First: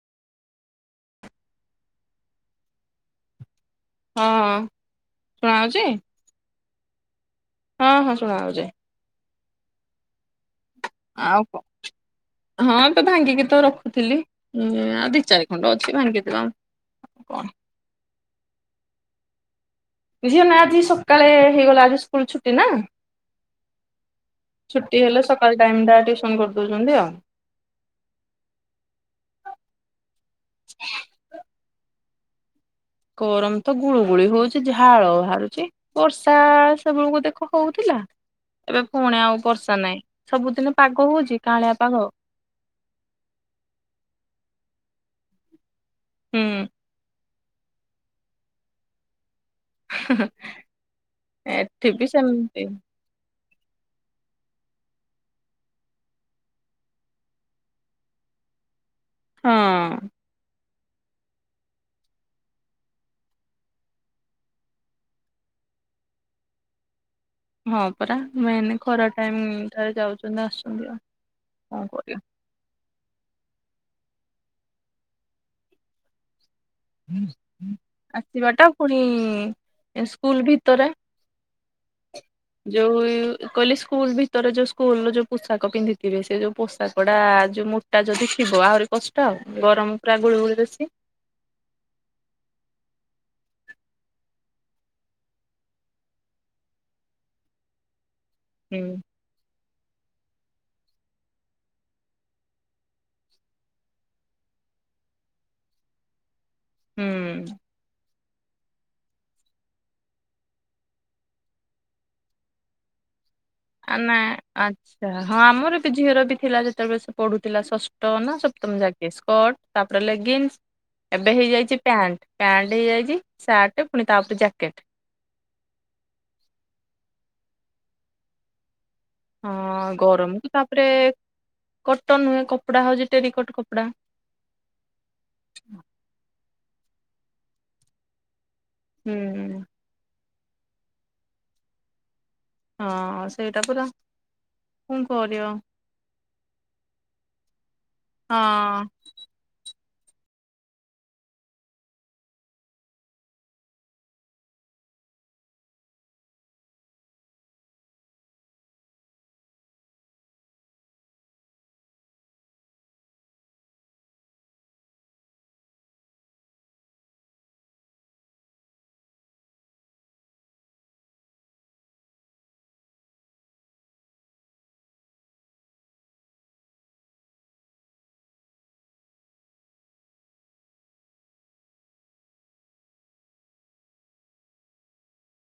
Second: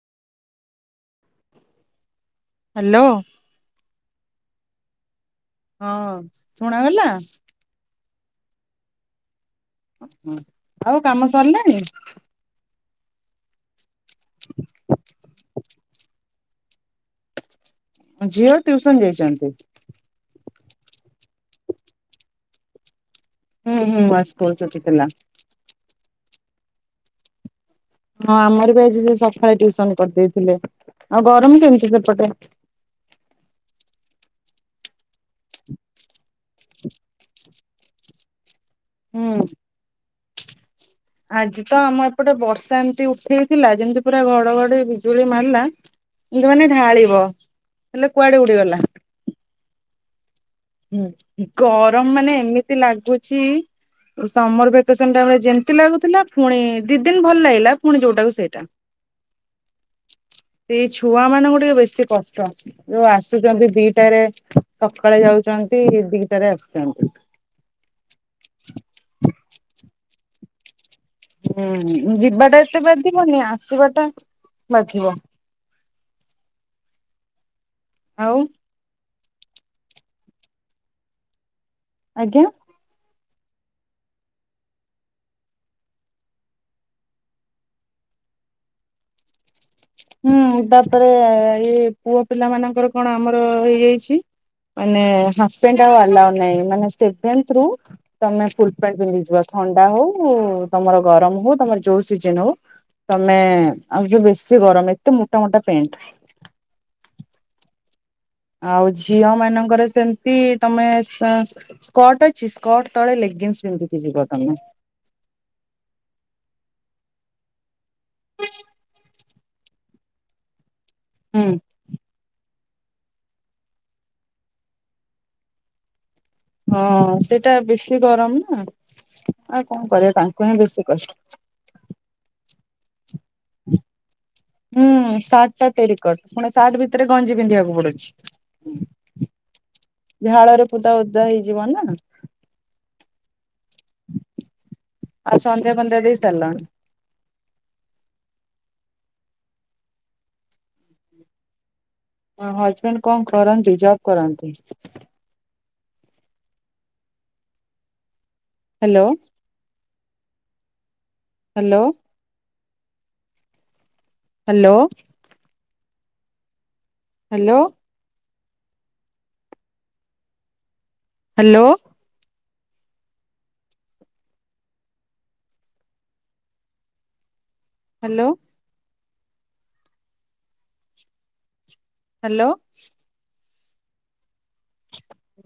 Hello. ହଁ ଶୁଣା ଯାଉଛି? ଶୁଣା ଗଲା? ହଁ ହଁ ଶୁଣା ଯାଉଛି। ହ ଆଉ କାମ ସରିଲାଣି? ହଁ ତ ଭାଙ୍ଗିକି ତୋର ଥିଲି ଆ ଦି ଚାରି ଖଣ୍ଡ ଅଛି ଭାଙ୍ଗିଦେବା କଣ ଝିଅ ଟ୍ୟୁସନ ଯାଇଛନ୍ତି। ଝିଅ ନା ଆଜି ସକାଳେ ହେଇଗଲା ଆଜି ସ୍କୁଲ ଛୁଟି ନା ହୁଁ ହୁଁ ସ୍କୁଲ ଛୁଟି ଥିଲା। ହେଲେ ସକାଳ ଟାଇ ଟା ଟିଉସନ କରିଦଉଛନ୍ତି ଆଉ। ହଁ ଆମର ବି ଆ ସେ ସକାଳେ ଟ୍ୟଉସନ କରିଦେଇଥିଲେ ଆଉ ଗରମ କେମିତି ସେପଟେ। ଗରମ ତ ଗୁଳୁ ଗୁଳି ହଉଛିି ଝାଳ ବାହାରୁଛିି ବର୍ଷା ସେବେଳକୁ ଦେଖା ହଉଥିଲା ଏବେ ପୁଣି ହୁଁ। ଆଉ ବର୍ଷା ନାହିଁ ସବୁଦିନ ପାଗ ହଉଛି ଆଜି କାଁଳିଆ ତ ପାଗ ଆମ ହୁଁ ଏପଟେ ବର୍ଷା ଏମତି ଉଠେଇଥିଲା ଯେମିତି ପୁରା ଘଡଘଡି, ବିଜୁଳି ମାରିଲା। ହେଁ ଏମାନେ ଢାଳିବ ହେଲେ କୁଆଡେ ଉଡିଗଲା। ହୁଁ ହୁଁ ଗରମ ମାନେ ସେମିତି ଏମିତି ଲାଗୁଛି। ସମର ଭେକେସନ ଟା ଯେମତି ଲାଗୁଥିଲା ପୁଣି ଦି ଦିନ ଭଲ ଲାଗିଲା ପୁଣି ଯୋଉଟାକୁ ସେଇଟା। ହଁ। ସେଇ ଛୁଆ ମାନଙ୍କୁ ଟିକେ ବେଶୀ କଷ୍ଟ ଯୋଉ ଆସୁଛନ୍ତି ଦିଟାରେ ସକାଳେ ଯାଉ ଆସନ୍ତି ଦିଟାରେ ଆସିଛନ୍ତି। ହଁ ପରା ମେନ ଖରା ଟାଇମ ରେ ଯାଉଛନ୍ତି ଆସୁଛନ୍ତି ଆଉ। କଣ ହୁଁ କରିବା ଯିବାଟା ଏତେ ବାଧିବନି ଆସିବାଟା ବାଧିବ। ଆଉ ଆସିବା ଟା ପୁଣି ସ୍କୁଲ ଭିତରେ, ଆଜ୍ଞା ଯଉ କହିଲି ସ୍କୁଲ ଭିତରେ ଯୋଉ ସ୍କୁଲ ର ଯୋଉ ପୋଷାକ ପିନ୍ଧିଥିବେ ସେ ଯୋଉ ପୋଷାକ ଟା ଯୋଉ ମୁଟା ଯଦି ଥିବ ଆହୁରି କଷ୍ଟ ଆଉ। ଗରମ ପୁରା ଗୁଳୁଗୁଳି ହୁଁ ବେଶୀ ତାପରେ ଇ ପୁଅ ପିଲା ମାନଙ୍କର କଣ ଆମର ହେଇଯାଇଛି। ମାନେ ହାଫ୍ ପ୍ୟାଣ୍ଟ ଆଉ ନାଇଁ ମାନେ ସେଭେଥ ତମେ ଫୁଲ ପ୍ୟାଣ୍ଟ ହୁଁ ପିନ୍ଧିକି ଯିବ ଥଣ୍ଡା ହଉ ତମର ଗରମ ହଉ ତମର ଯୋଉ ସିଜନ ହଉ ତମେ ଆଉ ଯ ବେଶୀ ଗରମ ଏତେ ମୋଟା ମୋଟା ପ୍ୟାଣ୍ଟ। ହୁଁ। ଆଉ ଝିଅ ମାନଙ୍କର ସେମିତି ତମେ ସ୍କଟ ଅଛି ସ୍କଟ ତଳେ ଲେଖ ନା ଆଚ୍ଛା ହଁ ଆମର ଏ ବି ଝିଅର ବି ଥିଲା ଯେତେବେଳେ ସେ ପଢୁଥିଲା ଷଷ୍ଠ ନା ସପ୍ତମ ଯାକ ସ୍କର୍ଟ ତାପରେ ଲେଗିନ୍ସ ଏବେ ହୁଁ ହେଇଯାଇଛି ପ୍ୟାଣ୍ଟ ପଣ୍ଟ ହେଇଯାଇଛି ସାର୍ଟ ପୁଣି ତାପରେ ଜ୍ୟାକେଟ। ହଁ ସେଇଟା ବେଶୀ ଗରମ ନା। ଆଉ କଣ ହଁ କରିବା ତାଙ୍କୁ ଗରମ ହିଁ ବେଶୀ ତାପରେ କଷ୍ଟ କଟନ ହୁ କପଡା ହଉଛି ଟେରିକଟ କପଡା ହୁଁ ସାର୍ଟ ଟା ତିଆରି କ ସାର୍ଟ ଭିତରେ ଗଞ୍ଜି ପିନ୍ଧିବାକୁ ପଡୁଛି। ହୁଁ। ଝାଳରେ ପୁରା ଉଦା ହେଇଯିବ ନା। ହଁ ସେଇଟା ପୁରା କଣ ଆଉ କରିବ। ସନ୍ଧ୍ୟା ଫନ୍ଧ୍ୟା ଦେଇ ସାରିଲଣି ହଁ। ହଜବେଣ୍ଡ କଣ କରନ୍ତି ଜବ୍ କରନ୍ତି? Hello. Hello. Hello. Hello hello. Hello. Hello.